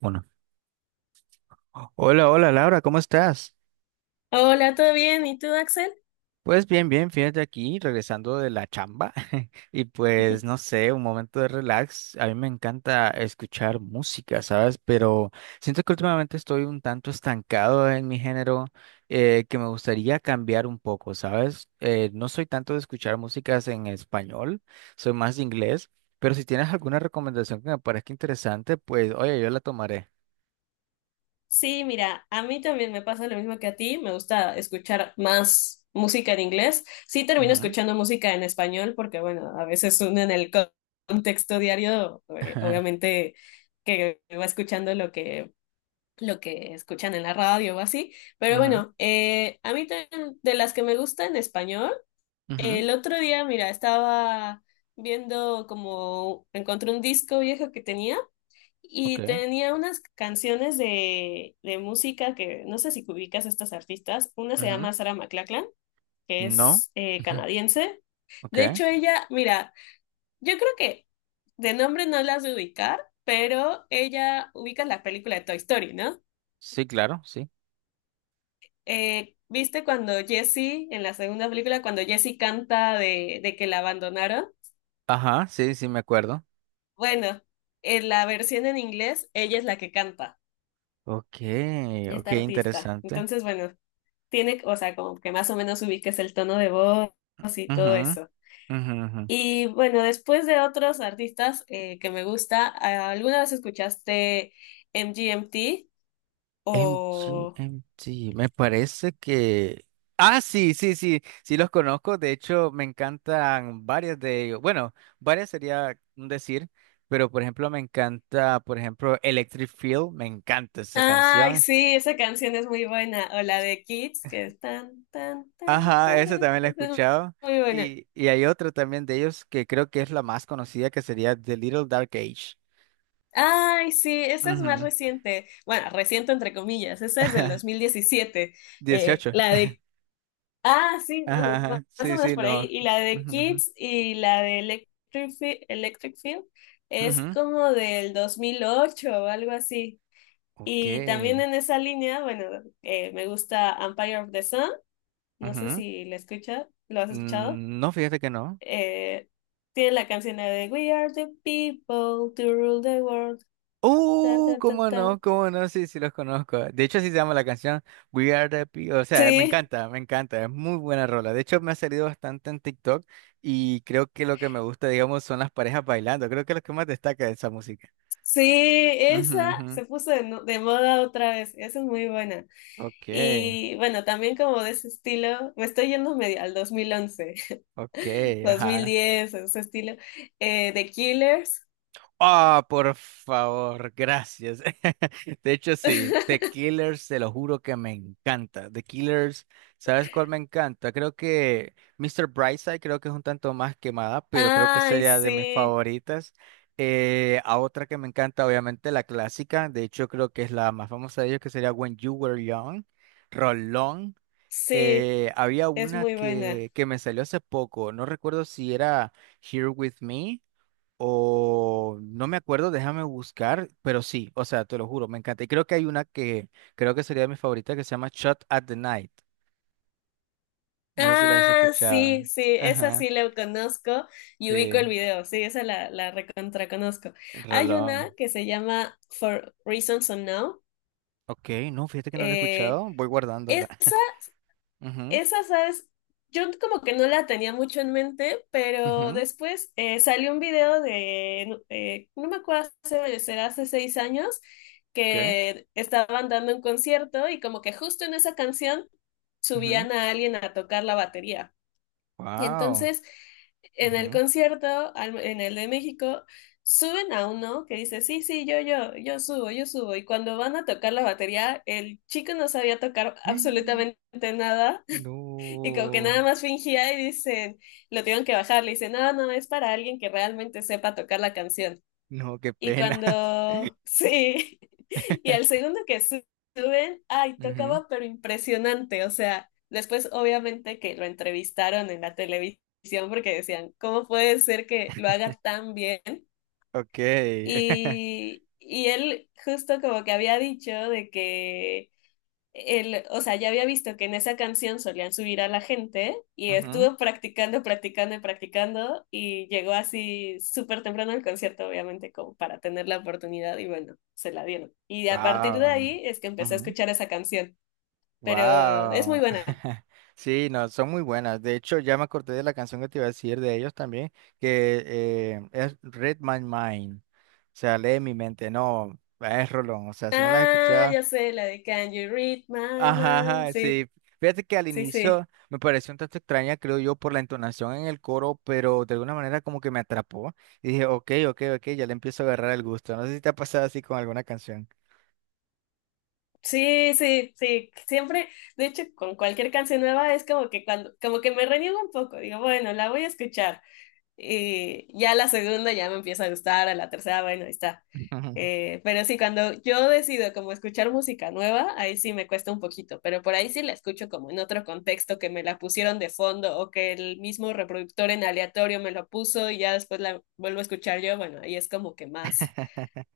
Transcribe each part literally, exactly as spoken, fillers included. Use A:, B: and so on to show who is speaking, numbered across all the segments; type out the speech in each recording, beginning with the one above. A: Bueno. Hola, hola Laura, ¿cómo estás?
B: Hola, ¿todo bien? ¿Y tú, Axel?
A: Pues bien, bien, fíjate aquí, regresando de la chamba y pues no sé, un momento de relax. A mí me encanta escuchar música, ¿sabes? Pero siento que últimamente estoy un tanto estancado en mi género, eh, que me gustaría cambiar un poco, ¿sabes? Eh, no soy tanto de escuchar músicas en español, soy más de inglés, pero si tienes alguna recomendación que me parezca interesante, pues oye, yo la tomaré.
B: Sí, mira, a mí también me pasa lo mismo que a ti. Me gusta escuchar más música en inglés. Sí, termino
A: Ujú.
B: escuchando música en español porque, bueno, a veces uno en el co- contexto diario, eh,
A: Ujú,
B: obviamente, que va escuchando lo que, lo que escuchan en la radio o así. Pero
A: ujú,
B: bueno, eh, a mí también de las que me gusta en español,
A: ujú,
B: el otro día, mira, estaba viendo como encontré un disco viejo que tenía. Y
A: ok.
B: tenía unas canciones de, de música que no sé si ubicas a estas artistas. Una se
A: Ujú.
B: llama Sarah McLachlan, que
A: No.
B: es eh,
A: Ujú.
B: canadiense.
A: Ok.
B: De hecho, ella, mira, yo creo que de nombre no las de ubicar, pero ella ubica la película de Toy Story, ¿no?
A: Sí, claro, sí.
B: Eh, ¿viste cuando Jessie, en la segunda película, cuando Jessie canta de, de que la abandonaron?
A: Ajá, sí, sí, me acuerdo.
B: Bueno, en la versión en inglés, ella es la que canta,
A: Ok, ok,
B: esta artista.
A: interesante.
B: Entonces, bueno, tiene, o sea, como que más o menos ubiques el tono de voz y todo
A: Ujú,
B: eso.
A: ujú, ujú.
B: Y bueno, después de otros artistas eh, que me gusta, ah, ¿alguna vez escuchaste M G M T?
A: MG,
B: O...
A: MG, me parece que... Ah, sí, sí, sí, sí los conozco. De hecho, me encantan varias de ellos. Bueno, varias sería un decir, pero por ejemplo, me encanta, por ejemplo, Electric Feel, me encanta esa
B: Ay,
A: canción.
B: sí, esa canción es muy buena. O la de Kids, que es tan, tan, tan,
A: Ajá, esa
B: taran.
A: también la he
B: Esa es
A: escuchado.
B: muy buena.
A: Y, y hay otra también de ellos que creo que es la más conocida, que sería The Little Dark Age.
B: Ay, sí, esa es más
A: Ujú.
B: reciente. Bueno, reciente entre comillas, esa es del dos mil diecisiete. Eh,
A: dieciocho.
B: la de Ah, sí,
A: Ajá,
B: bueno, ma-
A: ajá.
B: más o
A: Sí,
B: menos
A: sí,
B: por ahí.
A: no.
B: Y la de
A: Ujú, ujú.
B: Kids y la de Electric, Fi- Electric Field es
A: Ujú.
B: como del dos mil ocho o algo así.
A: Ok.
B: Y también en esa línea, bueno, eh, me gusta Empire of the Sun. No sé
A: Ujú.
B: si la escucha, lo has escuchado.
A: Mm, no, fíjate que no.
B: Eh, tiene la canción de We are the people to rule the world. Ta,
A: Uh,
B: ta, ta,
A: cómo
B: ta.
A: no, cómo no, sí, sí los conozco. De hecho, así se llama la canción We Are the People. O sea, me
B: Sí,
A: encanta, me encanta, es muy buena rola. De hecho, me ha salido bastante en TikTok y creo que lo que me gusta, digamos, son las parejas bailando. Creo que es lo que más destaca de esa música.
B: sí,
A: Ujú,
B: esa
A: ujú.
B: se puso de, no- de moda otra vez. Esa es muy buena.
A: Ok,
B: Y bueno, también como de ese estilo, me estoy yendo medio al dos mil once,
A: ok, ajá.
B: dos mil diez, ese estilo, eh, The Killers.
A: Ah, por favor, gracias. De hecho, sí, The Killers, te lo juro que me encanta. The Killers, ¿sabes cuál me encanta? Creo que Mister Brightside creo que es un tanto más quemada, pero creo que
B: Ay,
A: sería de mis
B: sí,
A: favoritas. Eh, a otra que me encanta, obviamente, la clásica. De hecho, creo que es la más famosa de ellos, que sería When You Were Young. Rolón.
B: sí,
A: Eh, había
B: es
A: una
B: muy buena.
A: que, que me salió hace poco, no recuerdo si era Here With Me. O no me acuerdo, déjame buscar, pero sí, o sea, te lo juro, me encanta. Y creo que hay una que creo que sería mi favorita que se llama Shot at the Night. No sé si la has
B: Ah,
A: escuchado.
B: sí, sí, esa
A: Ajá,
B: sí la conozco y
A: sí,
B: ubico el video, sí, esa la, la recontra conozco. Hay una
A: rolón.
B: que se llama For Reasons Unknown.
A: Ok, no, fíjate que no la he
B: eh,
A: escuchado, voy guardándola.
B: esa Esa, ¿sabes? Yo como que no la tenía mucho en mente,
A: Ujú,
B: pero
A: ujú.
B: después eh, salió un video de, eh, no me acuerdo, hace, será hace seis años,
A: ¿Qué?
B: que estaban dando un concierto y como que justo en esa canción
A: Ujú,
B: subían a alguien a tocar la batería. Y
A: wow.
B: entonces en el
A: Ujú.
B: concierto, al- en el de México, suben a uno que dice, sí, sí, yo, yo, yo subo, yo subo. Y cuando van a tocar la batería, el chico no sabía tocar absolutamente nada y como que
A: No,
B: nada más fingía y dicen, lo tuvieron que bajar, le dicen, no, no, es para alguien que realmente sepa tocar la canción.
A: no, qué
B: Y
A: pena.
B: cuando, sí, y al segundo que su- suben, ay,
A: Ujú,
B: tocaba, pero impresionante. O sea, después obviamente que lo entrevistaron en la televisión porque decían, ¿cómo puede ser que lo haga tan bien?
A: ok.
B: Y, y él justo como que había dicho de que el, o sea, ya había visto que en esa canción solían subir a la gente y
A: Ujú,
B: estuve practicando, practicando y practicando y llegó así súper temprano al concierto, obviamente, como para tener la oportunidad y bueno, se la dieron. Y a partir de
A: wow.
B: ahí es que empecé a escuchar esa canción, pero es muy
A: Wow.
B: buena.
A: Sí, no, son muy buenas. De hecho, ya me acordé de la canción que te iba a decir de ellos también, que eh, es Read My Mind. O sea, lee mi mente. No, es rolón. O sea, si no la has
B: Ah,
A: escuchado.
B: ya sé, la de Can You Read My
A: Ajá,
B: Mind?
A: ajá,
B: Sí,
A: sí. Fíjate que al
B: sí, sí.
A: inicio me pareció un tanto extraña, creo yo, por la entonación en el coro, pero de alguna manera como que me atrapó. Y dije, ok, ok, ok, ya le empiezo a agarrar el gusto. No sé si te ha pasado así con alguna canción.
B: Sí, sí, sí. Siempre, de hecho, con cualquier canción nueva es como que cuando, como que me reniego un poco. Digo, bueno, la voy a escuchar. Y ya la segunda ya me empieza a gustar, a la tercera, bueno, ahí está. Eh, pero sí, cuando yo decido como escuchar música nueva, ahí sí me cuesta un poquito, pero por ahí sí la escucho como en otro contexto, que me la pusieron de fondo o que el mismo reproductor en aleatorio me lo puso y ya después la vuelvo a escuchar yo, bueno, ahí es como que más,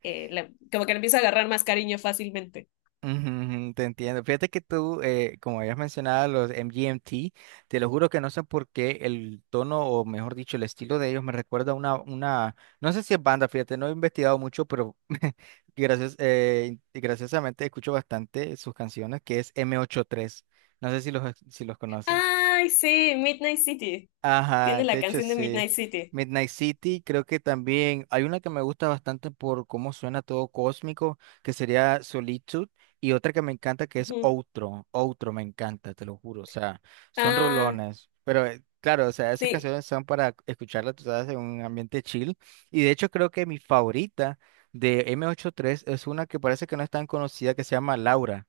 B: eh, le- como que le empiezo a agarrar más cariño fácilmente.
A: Ujú, ujú, te entiendo. Fíjate que tú, eh, como habías mencionado, los M G M T, te lo juro que no sé por qué el tono, o mejor dicho, el estilo de ellos me recuerda a una, una, no sé si es banda, fíjate, no he investigado mucho, pero gracias, eh, graciosamente escucho bastante sus canciones, que es M ochenta y tres. No sé si los, si los conoces.
B: Ay, sí, Midnight City.
A: Ajá,
B: Tiene la
A: de hecho
B: canción de
A: sí.
B: Midnight City.
A: Midnight City creo que también hay una que me gusta bastante por cómo suena todo cósmico, que sería Solitude, y otra que me encanta que es
B: Ujú.
A: Outro. Outro me encanta, te lo juro. O sea, son
B: Ah,
A: rolones. Pero eh, claro, o sea, esas
B: sí,
A: canciones son para escucharlas, tú sabes, en un ambiente chill. Y de hecho creo que mi favorita de m ochenta y tres es una que parece que no es tan conocida, que se llama Laura.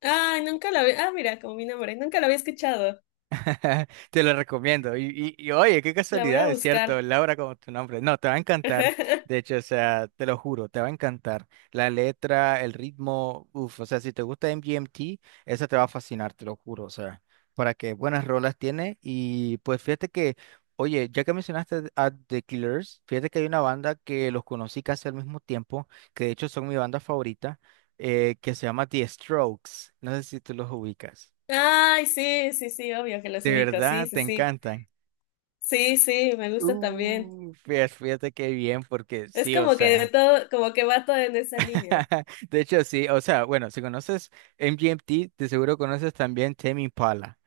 B: ay, nunca la había. Ah, mira, como mi nombre. Nunca la había escuchado.
A: Te lo recomiendo. Y, y, y, oye, qué
B: La voy a
A: casualidad, es cierto,
B: buscar.
A: Laura como tu nombre. No, te va a encantar. De hecho, o sea, te lo juro, te va a encantar. La letra, el ritmo, uff, o sea, si te gusta M G M T, esa te va a fascinar, te lo juro. O sea, para que buenas rolas tiene. Y pues fíjate que, oye, ya que mencionaste a The Killers, fíjate que hay una banda que los conocí casi al mismo tiempo, que de hecho son mi banda favorita, eh, que se llama The Strokes. No sé si tú los ubicas.
B: Ay, sí, sí, sí, obvio que los
A: De
B: ubico. Sí,
A: verdad,
B: sí,
A: te
B: sí.
A: encantan.
B: Sí, sí, me gusta también.
A: Uh, fíjate, fíjate qué bien, porque
B: Es
A: sí, o
B: como que de
A: sea,
B: todo, como que va todo en esa línea.
A: de hecho sí, o sea, bueno, si conoces M G M T, de seguro conoces también Tame Impala.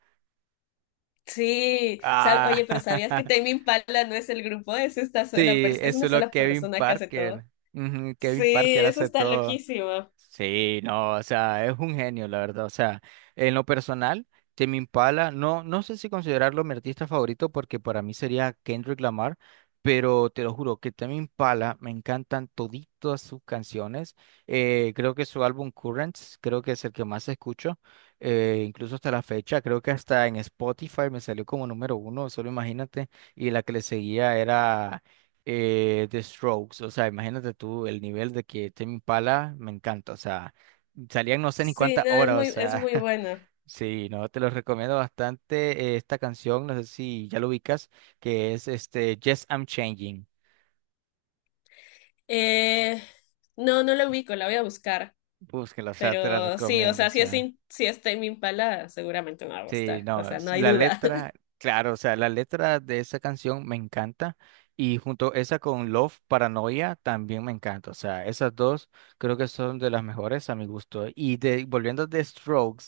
B: Sí. Sab-
A: Ah,
B: Oye, pero ¿sabías que Tame Impala no es el grupo? Es esta sola
A: sí,
B: pers- es
A: es
B: una
A: solo
B: sola
A: Kevin
B: persona que hace
A: Parker.
B: todo.
A: Ujú, Kevin
B: Sí,
A: Parker
B: eso
A: hace
B: está
A: todo.
B: loquísimo.
A: Sí, no, o sea, es un genio, la verdad. O sea, en lo personal, Tame Impala, no, no sé si considerarlo mi artista favorito porque para mí sería Kendrick Lamar, pero te lo juro que Tame Impala me encantan toditas sus canciones. Eh, creo que su álbum Currents, creo que es el que más escucho, eh, incluso hasta la fecha. Creo que hasta en Spotify me salió como número uno, solo imagínate. Y la que le seguía era eh, The Strokes, o sea, imagínate tú el nivel de que Tame Impala me encanta, o sea, salían no sé ni
B: Sí,
A: cuántas
B: no, es
A: horas, o
B: muy, es
A: sea,
B: muy bueno.
A: sí, no, te lo recomiendo bastante eh, esta canción, no sé si ya lo ubicas, que es este Yes, I'm Changing,
B: Eh, no, no la ubico, la voy a buscar.
A: búsquela, o sea, te la
B: Pero sí, o
A: recomiendo, o
B: sea, si es,
A: sea.
B: in- si es Tame Impala, seguramente me va a
A: Sí,
B: gustar. O
A: no,
B: sea, no
A: es-
B: hay
A: la
B: duda.
A: letra, claro, o sea, la letra de esa canción me encanta y junto esa con Love Paranoia también me encanta, o sea, esas dos creo que son de las mejores a mi gusto. Y de, volviendo de Strokes,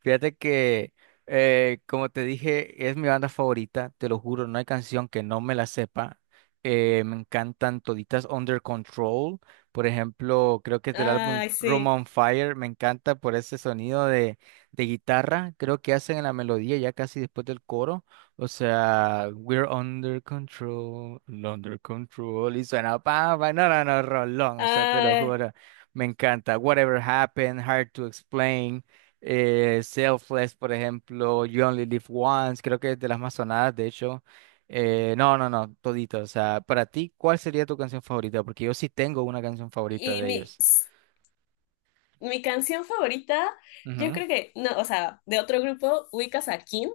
A: fíjate que, eh, como te dije, es mi banda favorita, te lo juro, no hay canción que no me la sepa. Eh, me encantan toditas Under Control, por ejemplo, creo que es del álbum
B: Ay,
A: Room
B: sí.
A: on Fire, me encanta por ese sonido de, de guitarra, creo que hacen en la melodía ya casi después del coro, o sea, We're Under Control, Under Control, y suena, pa, pa, no, no, no, rolón, o sea, te lo
B: Ay,
A: juro, me encanta. Whatever Happened, Hard to Explain eh, Selfless, por ejemplo, You Only Live Once, creo que es de las más sonadas, de hecho. Eh, no, no, no, todito. O sea, para ti, ¿cuál sería tu canción favorita? Porque yo sí tengo una canción favorita
B: y
A: de
B: mi,
A: ellos.
B: s- mi canción favorita, yo
A: Ujú.
B: creo que, no, o sea, de otro grupo, ubicas a Kin,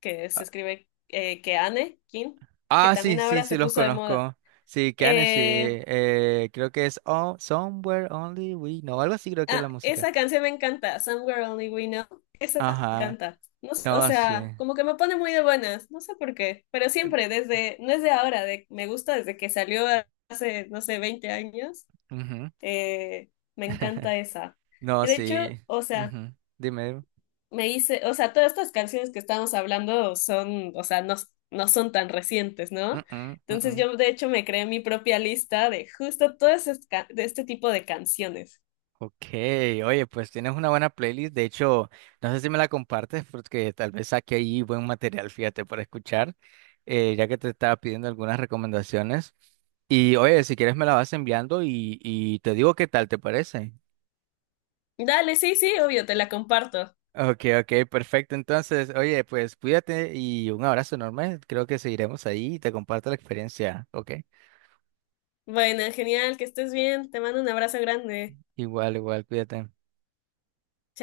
B: que se
A: Ah,
B: escribe eh, Keane, Kin, que
A: ah, sí,
B: también
A: sí,
B: ahora
A: sí,
B: se
A: los
B: puso de moda.
A: conozco. Sí, Kane, sí.
B: Eh,
A: eh, creo que es oh, Somewhere Only We Know, algo así creo que es
B: Ah,
A: la música.
B: esa canción me encanta, Somewhere Only We Know. Esa me
A: Ajá,
B: encanta. No, sé, o
A: no, sí.
B: sea,
A: Eh,
B: como que me pone muy de buenas, no sé por qué, pero siempre, desde, no es de ahora, de, me gusta desde que salió hace, no sé, veinte años,
A: ujú.
B: eh, me encanta esa.
A: No,
B: Y de hecho,
A: sí.
B: o sea,
A: Ujú. Dime. Dime.
B: me hice, o sea, todas estas canciones que estamos hablando son, o sea, no, no son tan recientes,
A: Mm,
B: ¿no?
A: mm, mm,
B: Entonces
A: mm.
B: yo, de hecho, me creé mi propia lista de justo todo ese ca- de este tipo de canciones.
A: Ok, oye, pues tienes una buena playlist. De hecho, no sé si me la compartes porque tal vez saque ahí buen material, fíjate, para escuchar, eh, ya que te estaba pidiendo algunas recomendaciones. Y oye, si quieres me la vas enviando y, y te digo qué tal te parece.
B: Dale, sí, sí, obvio, te la comparto.
A: Ok, ok, perfecto. Entonces, oye, pues cuídate y un abrazo enorme. Creo que seguiremos ahí y te comparto la experiencia. Ok,
B: Bueno, genial, que estés bien. Te mando un abrazo grande.
A: igual, igual, cuídate.